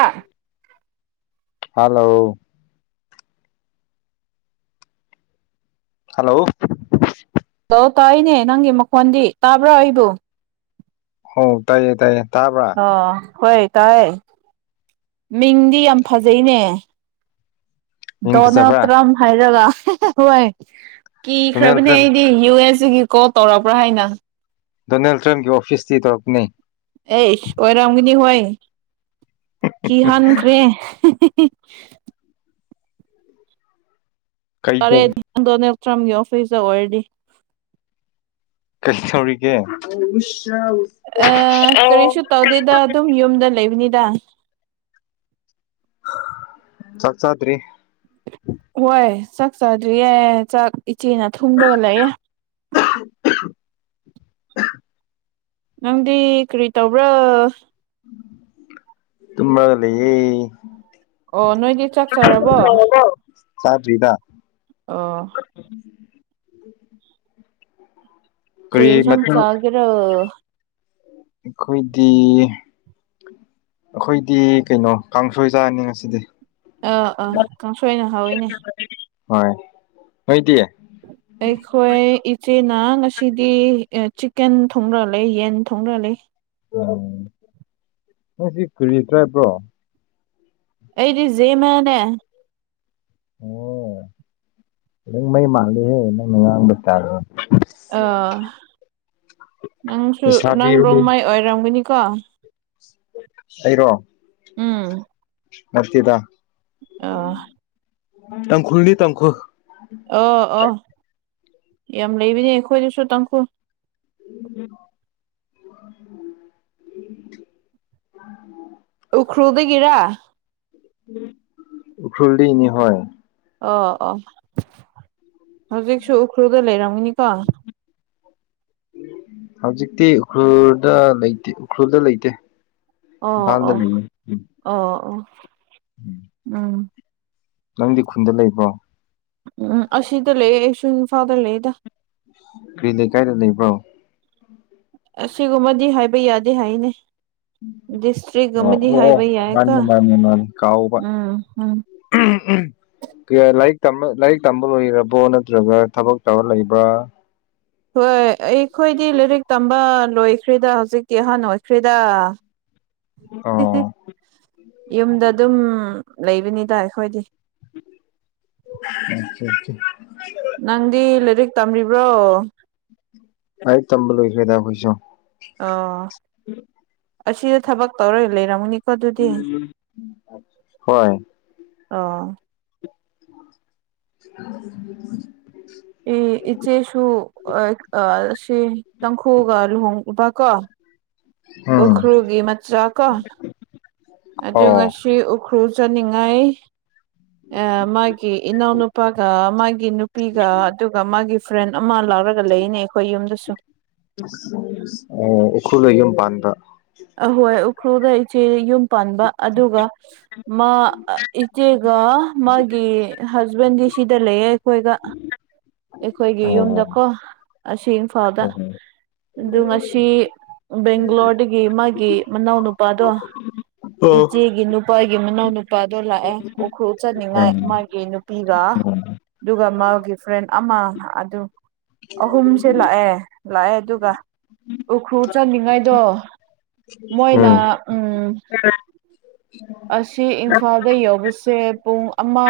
ꯑꯥ hello hello hello ꯇꯥꯏꯌꯦꯅꯦ ꯅꯪꯒꯤ ꯃꯈꯣꯟꯗꯤ ꯇꯥꯕ꯭ꯔꯣ ꯑꯩꯕꯨ ꯍꯣ ꯇꯥꯏꯌꯦ ꯇꯥꯏꯌꯦ ꯇꯥꯕ꯭ꯔꯥ ꯑ ꯍꯣꯏ ꯇꯥꯏꯑꯦ ꯃꯤꯡꯗꯤ ꯌꯥꯝ ꯐꯖꯩꯅꯦ ꯃꯤꯡ ꯗꯣꯅꯥꯜ ꯐꯖꯕ꯭ꯔꯥ ꯇ꯭ꯔꯝ ꯍꯥꯏꯔꯒ ꯍꯣꯏ ꯗꯣꯅꯦꯜ ꯀꯤꯈ꯭ꯔꯕꯅꯦ ꯇ꯭ꯔꯝ ꯑꯩꯗꯤ ꯌꯨ ꯑꯦꯁ ꯁꯤꯒꯤ ꯀꯣꯜ ꯇꯧꯔꯛꯄ꯭ꯔꯥ ꯍꯥꯏꯅ ꯗꯣꯅꯥꯜ ꯇ꯭ꯔꯝꯒꯤ ꯑꯣꯐꯤꯁꯇꯩ ꯇꯧꯔꯛꯄꯅꯦ ꯑꯦꯁ ꯑꯣꯏꯔꯝꯒꯅꯤ ꯍꯣꯏ ꯀꯤꯍꯟꯈ꯭ꯔꯦ꯫ [unintelligible] ꯀꯩ ꯇꯧ ꯇꯔꯦꯗꯤ ꯗꯣꯅꯦꯜ ꯇ꯭ꯔꯝꯒꯤ ꯑꯣꯐꯤꯁꯇ ꯑꯣꯏꯔꯗꯤ꯫ ꯀꯩ ꯇꯧꯔꯤꯒꯦ꯫ ꯑ ꯀꯔꯤꯁꯨ ꯇꯧꯗꯦꯗ ꯑꯗꯨꯝ ꯌꯨꯝꯗ ꯂꯩꯕꯅꯤꯗ꯫ ꯆꯥꯛ ꯆꯥꯗ꯭ꯔꯤ꯫ ꯍꯣꯏ ꯆꯥꯛ ꯆꯥꯗ꯭ꯔꯤꯌꯦ ꯆꯥꯛ ꯏꯆꯦꯅ ꯊꯨꯝꯔꯒ ꯂꯩꯌꯦ꯫ [unintelligible] ꯅꯪꯗꯤ ꯀꯔꯤ ꯇꯧꯕ꯭ꯔꯥ꯫ ꯇꫬꯝꯔꯒ ꯂꯩꯌꯦ꯫ ꯑꯣ ꯅꯣꯏꯗꯤ ꯆꯥꯛ ꯆꯥꯔꯕꯣ꯫ ꯁꯥꯗꯔꯤꯗꯥ꯫ ꯑꫭ꯫ ꯀꯔꯤ ꯌꯦꯁꯥꯡ ꯆꯥꯒꯦꯔꫭ꯫ ꯑꯩꯈꯣꯏꯗꯤ ꯑꯈꯣꯏꯗꯤ ꯀꯩꯅꯣ ꯀꯥꯡꯁꯣꯏ ꯆꯥꯅꯤ ꯉꯁꯤꯗꯤ꯫ ꯑꯥ ꯑꯥ ꯀꯥꯡꯁꯣꯏꯅ ꯍꯥꯎꯋꯤꯅꯦ꯫ ꯍꫭꯏ ꯅꫭꯏꯏꯗꯤ꯫ ꯑꯩꯈꯣꯏ ꯏꯆꯦꯅꯥ ꯉꯁꯤꯗꯤ ꯑꯦ ꯆꯤꯛꯀꯟ ꯊꯣꯡꯔꯒ ꯂꯩ ꯌꯦꯟ ꯊꯣꯡꯔꯒ ꯂꯩ꯫ ꯑꯣ ꯅꯣꯏ ꯁꯤ ꯀꯔꯤ ꯇ꯭ꯔꯥꯏꯕ ꯔꯣ꯫ ꯑꯩꯗꯤ ꯖꯦꯃꯦꯅꯦ꯫ ꯑꯣ ꯖꯦꯡꯃꯩ ꯃꯥꯟꯗꯦꯍꯦ ꯅꯪꯅ ꯉꯥꯡꯕ ꯁ꯭ꯇꯥꯏꯜꯗꫭ꯫ ꯑꯥ ꯅꯪꯁꯨ ꯅꯪ ꯂꯩꯁꯥꯕꯤꯔꯣ ꯔꯣꯡꯃꯥꯏ ꯑꯣꯏꯔꯝꯒꯅꯤꯀꯣ꯫ ꯑꯩꯔꯣ꯫ ꯎꯝ꯫ ꯅꯠꯇꯦꯗ꯫ ꯑ꯫ ꯇꯥꯡꯈꯨꯜꯅꯤ ꯇꯥꯡꯈꯨꯜ꯫ ꯑꯣ ꯑꯣ ꯌꯥꯝ ꯂꯩꯕꯅꯤ ꯑꯩꯈꯣꯏꯗꯁꯨ ꯇꯥꯡꯈꯨꯜ꯫ [inaudible] [inaudible] ꯎꯈ꯭ꯔꯨꯜꯗꯒꯤꯔꯥ꯫ ꯎꯈ꯭ꯔꯨꯜꯗꯩꯅꯤ ꯍꫭꯏ꯫ ꯑꯣ ꯑꯣ ꯍꯧꯖꯤꯛꯁꯨ ꯎꯈ꯭ꯔꯨꯜꯗ ꯂꯩꯔꯝꯒꯅꯤꯀꯣ꯫ ꯍꯧꯖꯤꯛꯇꯤ ꯎꯈ꯭ꯔꯨꯜꯗ ꯂꯩꯇꯦ ꯎꯈ꯭ꯔꯨꯜꯗ ꯂꯩꯇꯦ꯫ ꯑꯣ ꯏꯝꯐꯥꯜꯗ ꯑꯣ ꯂꯩꯌꯦ ꯑꯣ ꯑꯣ ꯎꯝ꯫ ꯅꯪꯗꯤ ꯈꯨꯟꯗ ꯂꯩꯕ꯭ꯔꯣ꯫ ꯎꯝ ꯑꯁꯤꯗ ꯂꯩ ꯑꯩꯁꯨ ꯏꯟꯐꯥ꯫ꯗ ꯂꯩꯗ꯫ ꯀ꯭ꯔꯤ ꯂꯩꯀꯥꯏꯗ ꯂꯩꯕ꯭ꯔꯣ꯫ ꯑꯁꯤꯒꯨꯝꯕꯗꯤ ꯍꯥꯏꯕ ꯌꯥꯗꯦ ꯍꯥꯏꯅꯦ꯫ ꯑꯣ ꯗꯤꯁꯇ꯭ꯔꯤꯒꯨꯝꯕꯗꯤ ꯑꯣ ꯑꯣ ꯍꯥꯏꯏꯕ ꯃꯥꯅꯤ ꯌꯥꯏꯀꫭ ꯃꯥꯅꯤ ꯃꯥꯅꯤ ꯀꯥꯎꯕ ꯎꯝ ꯎꯝ꯫ [unintelligible] ꯀꯌꯥ ꯂꯥꯏꯔꯤꯛ ꯇꯝꯕ ꯂꯥꯏꯔꯤꯛ ꯇꯝꯕ ꯂꯣꯏꯔꯕꯣ ꯅꯠꯇ꯭ꯔꯒ ꯊꯕꯛ ꯇꯧꯔ ꯂꯩꯕ꯭ꯔꯥ꯫ ꯍꯣꯏ ꯑꯩꯈꯣꯏꯗꯤ ꯂꯩꯔꯤꯛ ꯇꯝꯕꯥ ꯂꯣꯏꯈ꯭ꯔꯤꯗ ꯍꯧꯖꯤꯛꯇꯤ ꯑꯍꯥꯟ ꯑꯣꯏꯈ꯭ꯔꯤꯗꯥ꯫ ꯑꯣ꯫ ꯌꯨꯝꯗ ꯑꯗꯨꯝ ꯂꯩꯕꯅꯤ ꯗꯥ ꯑꯈꯣꯏꯗꯤ ꯑ ꯆꯥ ꯆꯥ ꯅꯪꯗꯤ ꯂꯥꯏꯔꯤꯛ ꯇꯝꯔꯤꯕ꯭ꯔꯣ ꯂꯥꯏꯔꯤꯛ ꯇꯝꯕ ꯂꯣꯏꯈ꯭ꯔꯦꯗ ꯑꯈꯣꯏꯁꯨ ꯑꯣ ꯑꯁꯤꯗ ꯊꯕꯛ ꯇꯧꯔ ꯂꯩꯔꯝꯃꯅꯤ ꯀ‌ꯣ ꯑꯗꯨꯗꯤ ꯍꯣꯏ ꯑꯣ [unintelligible] ꯑꯦ ꯏꯆꯦꯁꯨ ꯑꯥ ꯁꯤ ꯇꯥꯡꯈꯨꯜꯒ ꯂꯨꯍꯣꯡꯕ ꯀꯣ ꯎꯝ ꯎꯈ꯭ꯔꯨꯜꯒꯤ ꯃꯆꯥ ꯀꯣ ꯑꯗꯨ ꯑꯣ ꯉꯁꯤ ꯎ ꯈ꯭ꯔꯨꯜꯆꯠꯅꯤꯉꯥꯏ ꯑꯥ ꯃꯥꯒꯤ ꯏꯅꯥꯎꯅꯨꯄꯥꯒ ꯃꯥꯒꯤ ꯅꯨꯄꯤꯒ ꯑꯗꯨꯒ ꯃꯥꯒꯤ ꯐ꯭ꯔꯦꯟ ꯑꯃꯥ ꯂꯥꯎꯔꯒ ꯂꯩꯌ‌ꯦꯅꯦ ꯑꯩꯈꯣꯏ ꯌꯨꯝꯗꯁꯨ ꯑꯣ ꯎꯈ꯭ꯔꯨꯜꯗ ꯌꯨꯝ ꯄꯥꯟꯕ ꯑꯍꯣꯏ ꯎꯈ꯭ꯔꯨꯜꯗ ꯏꯆꯦ ꯌꯨꯝ ꯄꯥꯟꯕ ꯑꯗꯨꯒ ꯃꯥ ꯏꯆꯦꯒ ꯃꯥꯒꯤ ꯍꯁꯕꯦꯟꯗꯤ ꯁꯤꯗ ꯂꯩꯌꯦ ꯑꯩꯈꯣꯏꯒ ꯑꯩꯈꯣꯏꯒꯤ ꯑꯣ ꯌꯨꯝꯗꯀꯣ ꯑꯁꯤ ꯏꯝꯐꯥꯜꯗ ꯑꯣ ꯑꯗꯨ ꯉꯁꯤ ꯕꯦꯡꯒꯂꯣꯔꯗꯒꯤ ꯃꯥꯒꯤ ꯃꯅꯥꯎ ꯅꯨꯄꯥꯗꯣ ꯏꯆꯦꯒꯤ ꯅꯨꯞ ꯄꯥꯒꯤ ꯃꯅꯥꯎ ꯅꯨꯄꯥꯗꯣ ꯂꯥꯛꯑꯦ ꯎꯈ꯭ꯔꯨꯜ ꯆꯥꯠꯅꯤꯉꯥꯏ ꯎꯝ ꯃꯥꯒꯤ ꯅꯨꯄꯤꯒ ꯎꯝ ꯗꯨꯒ ꯃꯥꯒꯤꯐ ꯐ꯭ꯔꯦꯟ ꯑꯃꯥ ꯑꯗꯨ ꯑꯍꯨꯝꯁꯦ ꯂꯥꯛꯑꯦ ꯂꯥꯛꯑꯦ ꯑꯗꯨꯒ ꯎꯈ꯭ꯔꯨꯜ ꯆꯠꯅꯤꯉꯥꯏꯗꯣ ꯃꯣꯏꯅ ꯎꯝ ꯑꯁꯤ ꯏꯝꯐꯥꯜꯗ ꯌꯧꯕꯁꯦ ꯄꯨꯡ ꯑꯃꯥ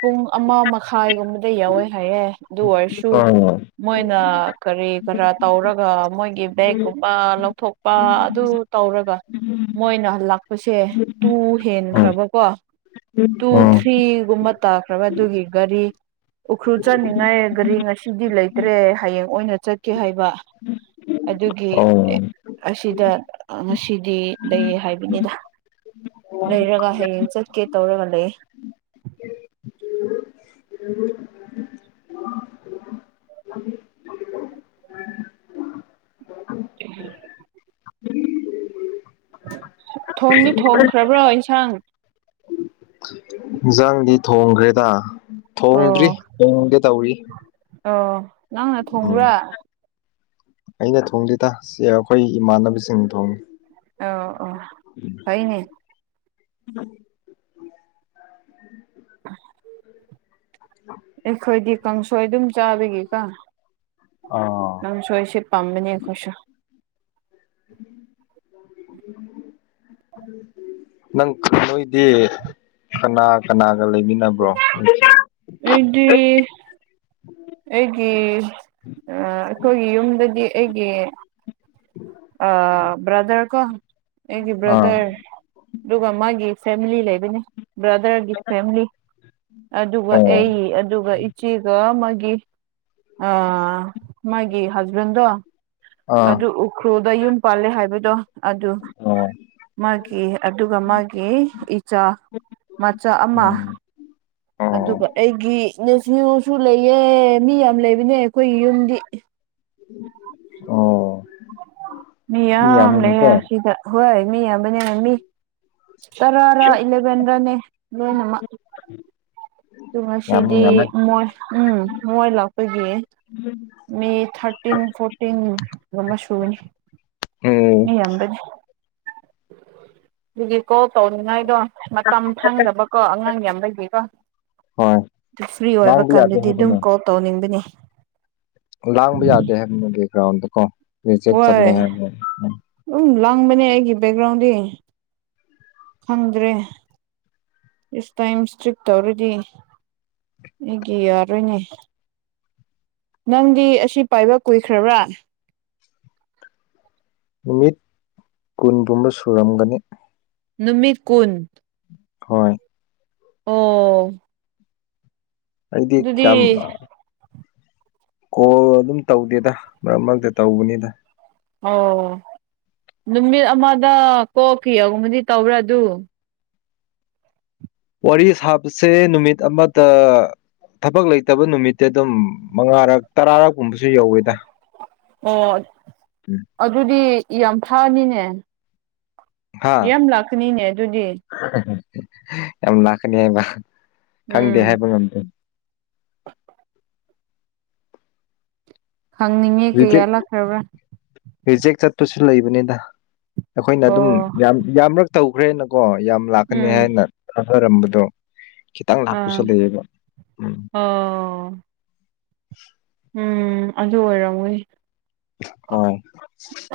ꯄꯨꯡ ꯑꯃꯥ ꯃ ꯈꯥꯏꯒꯨꯝꯕꯗ ꯌꯧꯋꯦ ꯍꯥꯏꯌꯦ ꯑꯗꯨ ꯑꯣꯏꯔꯁꯨ ꯎꯝ ꯃꯣꯏꯅ ꯀꯔꯤ ꯀꯔꯥ ꯇꯧꯔꯒ ꯃꯣꯏꯒꯤ ꯕꯦꯛꯀꯨꯝꯕ ꯂꯧꯊꯣꯛꯄ ꯑꯗꯨ ꯇꯧꯔꯒ ꯃꯣꯏꯅ ꯂꯥꯛꯄꯁꯦ ꯇꯨ ꯎꯝ ꯍꯦꯟꯈ꯭ꯔꯕꯀꯣ ꯇꯨ ꯎꯝ ꯊ꯭ꯔꯤꯒꯨꯝꯕ ꯇꯥꯈ꯭ꯔꯕ ꯑꯗꯨꯒꯤ ꯒꯥꯔꯤ ꯎꯈ꯭ꯔꯨꯜ ꯆꯠꯅꯤꯉꯥꯏ ꯒꯥꯔꯤ ꯉꯁꯤꯗꯤ ꯂꯩꯇ꯭ꯔꯦ ꯍꯌꯦꯡ ꯑꯣꯏꯅ ꯆꯠꯀꯦ ꯍꯥꯏꯕ ꯑꯗꯨꯒꯤ ꯑꯣ ꯑꯁꯤꯗ ꯉꯁꯤꯗꯤ ꯂꯩ ꯍꯥꯏꯕꯅꯤꯗ ꯂꯩꯔꯒ ꯍꯌꯦꯡ ꯆꯠꯀꯦ ꯇꯧꯔꯒ ꯂꯩ [unintelligible] ꯊꯣꯡꯗꯤ ꯊꯣꯡꯈ꯭ꯔꯕ꯭ꯔꯥ ꯏꯟꯁꯥꯡ ꯍꯤꯖꯥꯡꯗꯤ ꯊꯣꯡꯈ꯭ꯔꯦꯗ ꯊꯣꯡꯗ꯭ꯔꯤ ꯑꯣ ꯊꯣꯡꯒꯦ ꯇꯧꯔꯤ ꯑꯣ ꯅꯪꯅ ꯎꯝ ꯊꯣꯡꯕ꯭ꯔꯥ ꯑꯩꯅ ꯊꯣꯡꯗꯦꯗ ꯁ‌ꯦ ꯑꯈꯣꯏ ꯏꯃꯥꯟꯅꯕꯁꯤꯡꯅ ꯊꯣꯡꯉꯤ ꯑ ꯑꯣ ꯐꯩꯅꯦ ꯑꯩꯈꯣꯏꯗꯤ ꯀꯥꯡꯁꯣꯏ ꯑꯗꯨꯝ ꯆꯥꯕꯒꯤꯀ‌ꯣ ꯑꯥ ꯅꯪ ꯁꯣꯏꯁꯦ ꯄꯥꯝꯕꯅꯦ ꯑꯈꯣꯏꯁꯨ [inaudible] ꯅꯪ ꯈ ꯅꯣꯏꯗꯤ ꯀꯅꯥ ꯀꯅꯥꯒ ꯂꯩꯃꯤꯟꯅꯕ꯭ꯔꯣ ꯑꯩꯗꯤ ꯑꯩꯒꯤ ꯑꯥ ꯑꯩꯈꯣꯏꯒꯤ ꯌꯨꯝꯗꯗꯤ ꯑꯩꯒꯤ ꯑꯥ ꯕ꯭ꯔꯗꯔ ꯀꯣ ꯑꯩꯒꯤ ꯑꯥ ꯕ꯭ꯔꯗꯔ ꯑꯗꯨꯒ ꯃꯥꯒꯤ ꯐꯦꯝꯂꯤ ꯂꯩꯕꯅꯤ ꯕ꯭ꯔꯗꯔꯒꯤ ꯐꯦꯝꯂꯤ ꯑꯗꯨꯒ ꯑꯣ ꯑꯩ ꯑꯗꯨꯒ ꯆꯤꯒ ꯃꯥꯒꯤ ꯑ ꯃꯥꯒꯤ ꯍꯖꯕꯦꯟꯗꯣ ꯑꯥ ꯑꯗꯨ ꯎꯈ꯭ꯔꯨꯜꯗ ꯌꯨꯝ ꯄꯥꯜꯂꯦ ꯍꯥꯏꯕꯗꯣ ꯑꯗꯨ ꯑꯣ ꯃꯥꯒꯤ ꯑꯗꯨꯒ ꯃꯥꯒꯤ ꯏꯆꯥ ꯃꯆꯥ ꯑꯃ ꯎꯝ ꯑꯣ ꯑꯗꯨꯒ ꯑꯩꯒꯤ ꯅꯦꯐ꯭ꯌꯨꯁꯨ ꯂꯩꯌꯦ ꯃꯤ ꯌꯥꯝ ꯂꯩꯕꯅꯦ ꯑꯩꯈꯣꯏꯒꯤ ꯌꯨꯝꯗꯤ ꯑꯣ ꯃꯤ ꯌꯥꯝ ꯂꯩꯌꯦ ꯁꯤꯗꯥ ꯍꯣꯏ ꯃꯤ ꯌꯥꯝꯕꯥꯅꯦ ꯌꯥꯃꯤ ꯇꯔꯥꯔꯥ ꯏꯂꯕꯦꯟ꯭ꯔꯅꯦ ꯂꯣꯏꯅꯃꯛ ꯎꯝ [inaudible] ꯎꯝ ꯉꯁꯤꯗꯤ ꯃꯣꯏ ꯎꯝ ꯃꯣꯏ ꯂꯥꯛꯄꯒꯤ ꯃꯤ ꯊꯥꯔꯇꯤꯟ ꯐꯣꯔꯇꯤꯟ ꯒꯨꯝꯕꯥ ꯁꯨꯒꯅꯤ ꯎꯝ ꯃꯤ ꯌꯥꯝꯕꯥꯅꯤ ꯑꯗꯨꯒꯤ ꯀꯣꯜ ꯇꯧꯅꯤꯡꯉꯥꯏꯗꯣ ꯃꯇꯝ ꯐꯪꯗꯕꯀꯣ ꯑꯉꯥꯡ ꯌꯥꯝ ꯂꯩꯕꯩꯀꯣ ꯍꯣꯏ ꯑꯗꯨ ꯐ꯭ꯔꯤ ꯑꯣꯏꯕ ꯂꯥꯡꯕ ꯌꯥꯗꯦ ꯀꯥꯟꯗꯗꯤ ꯑꯗꯨꯝ ꯍꯥꯏꯕꯅꯦ ꯀꯣꯜ ꯇꯧꯅꯤꯡꯕꯅꯦ ꯂꯥꯡꯕ ꯌꯥꯗꯦ ꯍꯥꯏꯕꯅꯦ ꯒ꯭ꯔꯥꯎꯟꯗꯀꯣ ꯔꯤꯖꯦꯛ ꯍꯣꯏ ꯆꯠꯂꯦ ꯍꯥꯏꯕꯅꯦ ꯑꯗꯨꯝ ꯂꯥꯡꯕꯅꯦ ꯑꯩꯒꯤ ꯕꯦꯛꯒ꯭ꯔꯥꯎꯟꯗꯤ ꯈꯪꯗ꯭ꯔꯦ ꯏꯁ ꯇꯥꯏꯝ ꯏꯁꯇ꯭ꯔꯤꯛ ꯇꯧꯔꯥꯗꯤ ꯑꯩꯒꯤ ꯌꯥꯔꯣꯏꯅꯦ ꯅꯪꯗꯤ ꯑꯁꯤ ꯄꯥꯏꯕ ꯀꯨꯏꯈ꯭ꯔꯕ꯭ꯔꯥ ꯅꯨꯃꯤꯠ ꯀꯨꯟꯒꯨꯝꯕ ꯁꯨꯔꯝꯒꯅꯤ ꯅꯨꯃꯤꯠ ꯀꯨꯟ ꯍꯣꯏ ꯑꯣ ꯑꯩꯗꯤ ꯑꯗꯨꯗꯤ ꯀꯌꯥꯝ ꯀꯣꯜ ꯑꯗꯨꯝ ꯇꯧꯗꯦꯗ ꯃꯔꯛ ꯃꯔꯛꯇ ꯇꯧꯕꯅꯤꯗ ꯑꯣ ꯅꯨꯃꯤꯠ ꯑꯃꯗ ꯀꯣꯜ ꯀꯌꯥꯒꯨꯝꯕꯗꯤ ꯇꯧꯕ꯭ꯔꯥ ꯑꯗꯨ ꯋꯥꯔꯤ ꯁꯥꯕꯁꯦ ꯅꯨꯃꯤꯠ ꯑꯃꯗ ꯊꯕꯛ ꯂꯩꯇꯕ ꯅꯨꯃꯤꯠꯇꯤ ꯑꯗꯨꯝ ꯃꯉꯥꯔꯛ ꯇꯔꯥꯔꯛꯀꯨꯝꯕꯁꯨ ꯌꯧꯋꯦꯗ ꯑꯣ ꯎꯝ ꯑꯗꯨꯗꯤ ꯌꯥꯝ ꯐꯅꯤꯅꯦ ꯍꯥ ꯌꯥꯝ ꯂꯥꯛꯀꯅꯤꯅꯦ ꯑꯗꯨꯗꯤ ꯌꯥꯝ ꯂꯥꯛꯀꯅꯤ ꯍꯥꯏꯕ ꯈꯪꯗꯦ ꯎꯝ ꯍꯥꯏꯕ ꯉꯝꯗꯦ ꯍꯪꯅꯤꯡꯉꯦ ꯀꯩꯌꯥ ꯔꯤꯖꯦꯛ ꯂꯥꯛꯈ꯭ꯔꯕ꯭ꯔꯥ ꯔꯤꯖꯦꯛ ꯆꯠꯄꯁꯨ ꯂꯩꯕꯅꯤꯗ ꯑꯩꯈꯣꯏꯅ ꯑꯗꯨꯝ ꯑꯣ ꯌꯥꯝ ꯌꯥꯝꯔꯛ ꯇꯧ ꯔꯦꯅꯀꯣ ꯌꯥꯝ ꯂꯥꯛꯀꯅꯤ ꯎꯝ ꯍꯥꯏꯅ ꯊꯥꯖꯔꯝꯕꯗꯣ ꯈꯤꯇꯪ ꯂꯥꯛꯄꯁꯨ ꯑꯥ ꯂꯩꯌꯦꯕꯥ ꯎꯝ ꯑꯣ ꯎꯝ ꯑꯗꯨ ꯑꯣꯏꯔꯝꯒꯅꯤ ꯍꯣꯏ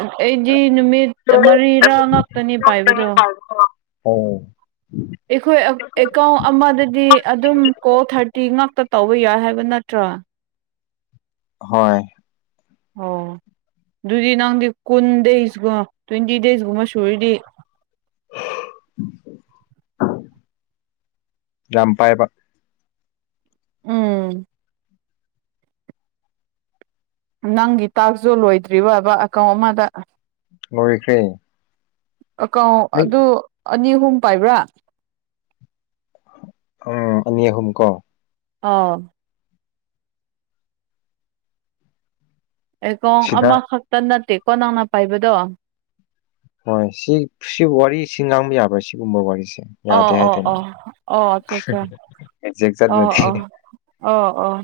ꯑꯩꯗꯤ ꯅꯨꯃꯤꯠ ꯃꯔꯤꯔꯥ ꯉꯥꯛꯇꯅꯤ ꯄꯥꯏꯕꯗꯣ ꯑ‌ꯣ ꯑꯩꯈꯣꯏ ꯑꯦꯛ ꯑꯦꯀꯥꯎꯟ ꯑꯃꯗꯗꯤ ꯑꯗꯨꯝ ꯀꯣꯜ ꯊꯥꯔꯇꯤ ꯉꯥꯛꯇ ꯇꯧꯕ ꯌꯥꯏ ꯍꯥꯏꯕ ꯅꯠꯇ꯭ꯔꯣ ꯍꯣꯏ ꯑꯣ ꯑꯗꯨꯗꯤ ꯅꯪꯗꯤ ꯀꯨꯟ ꯗꯦꯖꯀ ꯇ꯭ꯋꯦꯟꯇꯤ ꯗꯦꯁꯒꯨꯝꯕ ꯁꯨꯔꯗꯤ ꯌꯥꯝ ꯄꯥꯏꯕ ꯎꯝ ꯅꯪꯒꯤ ꯇꯥꯛꯁꯨꯨ ꯂꯣꯏꯗ꯭ꯔꯤꯕꯕꯥ ꯑꯦꯛꯀꯥꯎꯟ ꯑꯃꯗ ꯂꯣꯏꯈ꯭ꯔꯦ ꯑꯦꯀꯥꯎ ꯑꯩ ꯑꯗꯨ ꯑꯅꯤ ꯑꯍꯨꯝ ꯄꯥꯏꯕ꯭ꯔꯥ ꯎꯝ ꯑꯅꯤ ꯑꯍꯨꯝ ꯀꯣ ꯑꯥ ꯑꯦꯛꯀꯥꯎꯟ ꯁꯤꯗ ꯑꯃꯈꯛꯇꯥ ꯅꯠꯇꯦꯀꯣ ꯅꯪꯅ ꯄꯥꯏꯕꯗꯣ ꯍꯣꯏ ꯁꯤ ꯁꯤ ꯋꯥꯔꯤꯁꯤ ꯉꯥꯡꯕ ꯌꯥꯔꫭꯏ ꯁꯤꯒꯨꯝꯕ ꯋꯥꯔꯤꯁꯦ ꯌꯥꯗꯦ ꯑꯣ ꯑꯣ ꯍꯥꯏꯇꯥꯅꯦ ꯑꯣ ꯑꯣ ꯑꯆꯥ ꯆꯥ ꯑꯦꯛꯖꯦꯛ ꯑꯣ ꯆꯠꯂꯗꯤ ꯑꫭ ꯑꯣ ꯑꯣ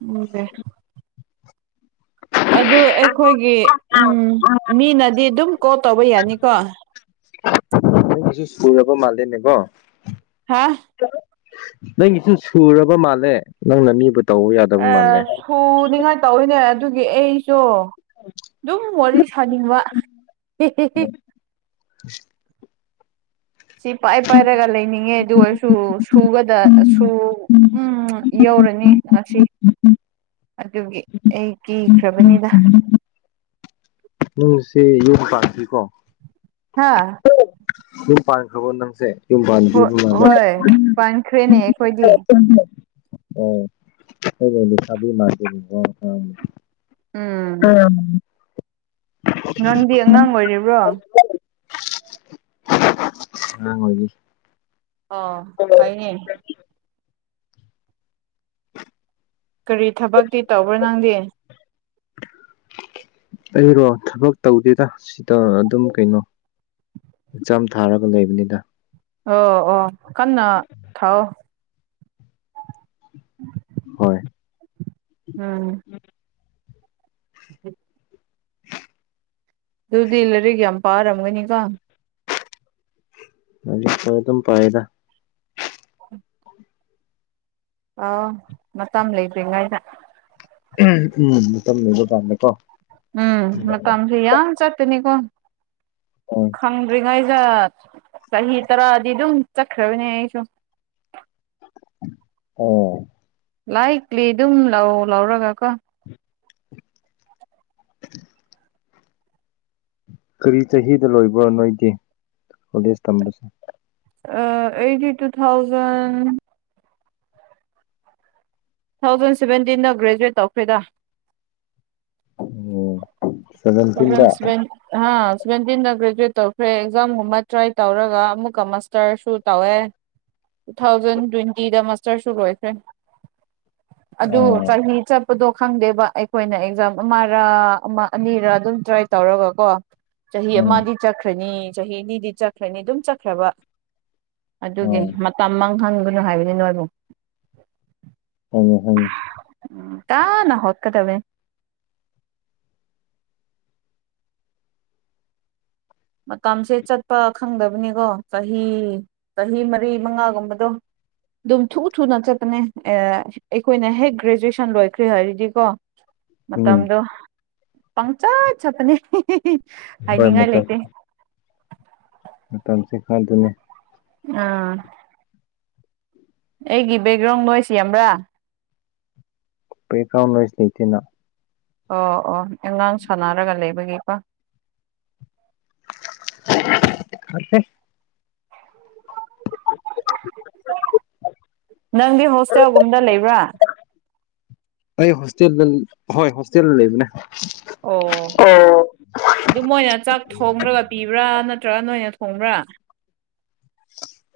[unintelligible] ꯑꯗꯨ ꯑꯩꯈꯣꯏꯒꯤ ꯎꯝ ꯃꯤꯅꯗꯤ ꯑꯗꯨꯝ ꯀꯣꯜ ꯇꯧꯕ ꯌꯥꯅꯤꯀꯣ ꯅꯣꯏꯒꯤꯁꯤ ꯁꯨꯔꯕꯥ ꯃꯥꯜꯂꯦꯅꯦꯀꯣ ꯍꯥꯥ ꯅꯪꯒꯤ ꯁꯨ ꯁꯨꯔꯕꯥ ꯃꯥꯜꯂꯦ ꯅꯪꯅ ꯃꯤꯕꯨꯠ ꯑꯥ ꯁꯨꯅꯤꯉꯥꯏ ꯇꯧꯏꯋꯤꯅꯦ ꯑꯗꯨꯒꯤ ꯑꯩ ꯑꯗꫭ ꯑꯗꯨꯝ ꯋꯥꯔꯤ ꯁꯥꯅꯤꯡꯕ [unintelligible] ꯁꯤ ꯄꯥꯏ ꯄꯥꯏꯔꯒ ꯂꯩꯅꯤꯡꯉꯦ ꯑꯗꯨ ꯑꯣꯏꯔꯁꯨ ꯁꯨꯒꯗꯥ ꯁꯨ ꯎꯝ ꯌꯧꯔꯅꯤ ꯉꯁꯤ ꯑꯗꯨꯒꯤ ꯑꯩ ꯀꯤꯈ꯭ꯔꯕꯅꯤꯗ ꯅꯪꯁꯦ ꯌꯨꯝ ꯄꯥꯟꯗ꯭ꯔꯤꯀꯣ ꯍꯥꯥ [unintelligible] ꯌꯨꯝ ꯄꯥꯟꯈ꯭ꯔꯕꯣ ꯅꯪꯁꯦ ꯌꯨꯝ ꯍꯣ ꯄꯥꯟꯗ꯭ꯔꯤꯕ ꯃꯥꯜꯂꯦ ꯍꯣꯏ ꯄꯥꯟꯈ꯭ꯔꯦꯅꯦ ꯑꯩꯈꯣꯏꯗꯤ ꯑꯣ ꯎꯝ [unintelligible] ꯅꯪꯗꯤ ꯑꯉꯥꯡ ꯑꯣꯏꯔꯤꯕ꯭ꯔꯣ ꯑꯉꯥꯡ ꯑꯣꯏꯔꯤ ꯑꯣ ꯐꯩꯅꯦ ꯀꯔꯤ ꯊꯕꯛꯇꯤ ꯇꯧꯕ꯭ꯔꯥ ꯅꯪꯗꯤ [unintelligible] ꯑꯩꯔꯣ ꯊꯕꯛ ꯇꯧꯗꯦꯗ ꯁꯤꯗ ꯑꯗꯨꯝ ꯀꯩꯅꯣ ꯑꯦꯛꯖꯥꯝ ꯊꯥꯔꯒ ꯂꯩꯕꯅꯤꯗ ꯑꯣ ꯑꯣ ꯀꯟꯅꯥ ꯊꯥꯎ [unintelligible] ꯍꯣꯏ ꯎꯝ [unintelligible] [unintelligible] ꯑꯗꯨꯗꯤ ꯂꯥꯏꯔꯤꯛ ꯌꯥꯝ ꯄꯥꯔꯝꯒꯅꯤꯀꯣ ꯍꯧꯖꯤꯛꯁꯨ ꯑꯗꯨꯝ ꯄꯥꯏꯌ‌ꯦꯗꯥ ꯑꫭ ꯃꯇꯝ ꯂꯩꯈ꯭ꯔꯤꯉꯩꯗ ꯎꯝ ꯃꯇꯝ ꯂꯩꯕ ꯀꯥꯟꯗ ꯀꯣ ꯎꯝ ꯃꯇꯝꯁꯤ ꯌꯥꯝ ꯆꯠꯄꯅꯤꯀꯣ ꯎꯝ ꯐꯪꯗ꯭ꯔꯤꯉꯩꯗ ꯆꯍꯤ ꯇꯔꯥꯗꯤ ꯑꯗꯨꯝ ꯆꯠꯈ꯭ꯔꯕꯅꯦ ꯑꯩꯁꯨ ꯑꯣ ꯂꯥꯏꯛꯂꯤ ꯑꯗꯨꯝ ꯂꯧ ꯂꯧꯔꯒ ꯀꯣ ꯀꯔꯤ ꯆꯍꯤꯗ ꯂꯣꯏꯕ꯭ꯔꯣ ꯅꯣꯏꯒꯤ ꯀꯣꯂꯦꯖ ꯇꯝꯕꯁꯦ ꯑ ꯑꯩꯗꯤ ꯇꯨ ꯊꯥꯎꯖꯟ ꯇꯨ ꯊꯥꯎꯖꯟ ꯁꯚꯦꯟꯇꯤꯟꯗ ꯒ꯭ꯔꯦꯖꯨꯋꯦꯠ ꯇꯧꯈ꯭ꯔꯦꯗ ꯑꯣ ꯁꯚꯦꯟꯇꯤꯟꯗ [unintelligible] ꯍꯥ ꯁꯚꯦꯟꯇꯤꯟꯗ ꯒ꯭ꯔꯦꯖꯨꯋꯦꯠ ꯇꯧꯈ꯭ꯔꯦ ꯑꯦꯛꯖꯥꯝꯒꯨꯝꯕ ꯇ꯭ꯔꯥꯏ ꯇꯧꯔꯒ ꯑꯃꯨꯛꯀ ꯃꯥꯁ ꯇꯔꯁꯨ ꯇꯧꯋꯦ ꯇꯨ ꯊꯥꯎꯖꯟ ꯇꯣꯏꯟꯇꯤꯗ ꯃꯥꯁꯇꯔꯁꯨ ꯂꯣꯏꯈ꯭ꯔꯦ ꯑꯗꯨ ꯑꯣ ꯆꯍꯤ ꯆꯠꯄꯗꯣ ꯈꯪꯗꯦꯕ ꯑꯩꯈꯣꯏꯅ ꯑꯦꯛꯖꯥꯝ ꯑꯃꯔ ꯑꯃ ꯑꯅꯤꯔ ꯑꯗꯨꯝ ꯇ꯭ꯔꯥꯏ ꯇꯧꯔꯒ ꯀꯣ ꯆꯍꯤ ꯎꯝ ꯑꯃꯗꯤ ꯆꯠꯈ꯭ꯔꯅꯤ ꯆꯍꯤ ꯑꯅꯤꯗꯤ ꯆꯠꯈ꯭ꯔꯅꯤ ꯑꯗꯨꯝ ꯆꯠꯈ꯭ꯔꯕ ꯑꯗꯨꯒꯤ ꯑꯣ ꯃꯇꯝ ꯃꯥꯡꯍꯟꯒꯅꯨ ꯍꯥꯏꯕꯅꯤ ꯅꯣꯏꯕꯨ ꯍꯣꯏꯅꯦ ꯍꯣꯏꯅꯦ ꯎꯝ ꯇꯥꯅ ꯍꯣꯠꯀꯗꯕꯩ ꯃꯇꯝꯁꯦ ꯆꯠꯄ ꯈꯪꯗꯕꯅꯤꯀꯣ ꯆꯍꯤ ꯆꯍꯤ ꯃꯔꯤ ꯃꯉꯥꯒꯨꯝꯕꯗꯣ ꯑꯗꯨꯝ ꯊꯨ ꯊꯨꯅ ꯆꯠꯄꯅꯦ ꯑꯦ ꯑꯩꯈꯣꯏꯅ ꯍꯦꯛ ꯒ꯭ꯔꯦꯖꯨꯋꯦꯁꯟ ꯂꯣꯏꯈ꯭ꯔꯦ ꯍꯥꯏꯔꯗꯤ ꯀꯣ ꯎꯝ ꯃꯇꯝꯗꯣ ꯄꯪꯆꯠ ꯆꯠꯄꯅꯤ ꯍꯣꯏ ꯍꯥꯏꯅꯤꯡꯉꯥꯏ ꯃꯇꯝ ꯂꯩꯇꯦ ꯃꯇꯝꯁꯦ ꯀꯥꯏꯗꯦꯅꯦ ꯑꯥ ꯑꯩꯒꯤ ꯕꯦꯛꯒ꯭ꯔꯥꯎꯟ ꯅꯣꯏꯁ ꯌꯥꯝꯕ꯭ꯔꯥ ꯕꯦꯛꯒ꯭ꯔꯥꯎꯟ ꯅꯣꯏꯁ ꯂꯩꯇꯦꯅ ꯑꯣ ꯑꯣ ꯑꯉꯥꯡ ꯁꯥꯟꯅꯔꯒ ꯂꯩꯕꯒꯤꯀꯣ [unintelligible] ꯅꯪꯗꯤ ꯍꯣꯁꯇꯦꯜꯒꯨꯝꯗ ꯂꯩꯕ꯭ꯔꯥ ꯑꯩ ꯍꯣꯁꯇꯦꯜꯗ ꯍꯣꯏ ꯍꯣꯁꯇꯦꯜ ꯂꯩꯕꯅꯦ ꯑꯣ ꯑꯣ ꯑꯗꯨ ꯃꯣꯏꯅ ꯆꯥꯛ ꯊꯣꯡꯔꯒ ꯄꯤꯕ꯭ꯔꯥ ꯅꯠꯇ꯭ꯔꯒ ꯅꯣꯏꯅ ꯊꯣꯡꯕ꯭ꯔꯥ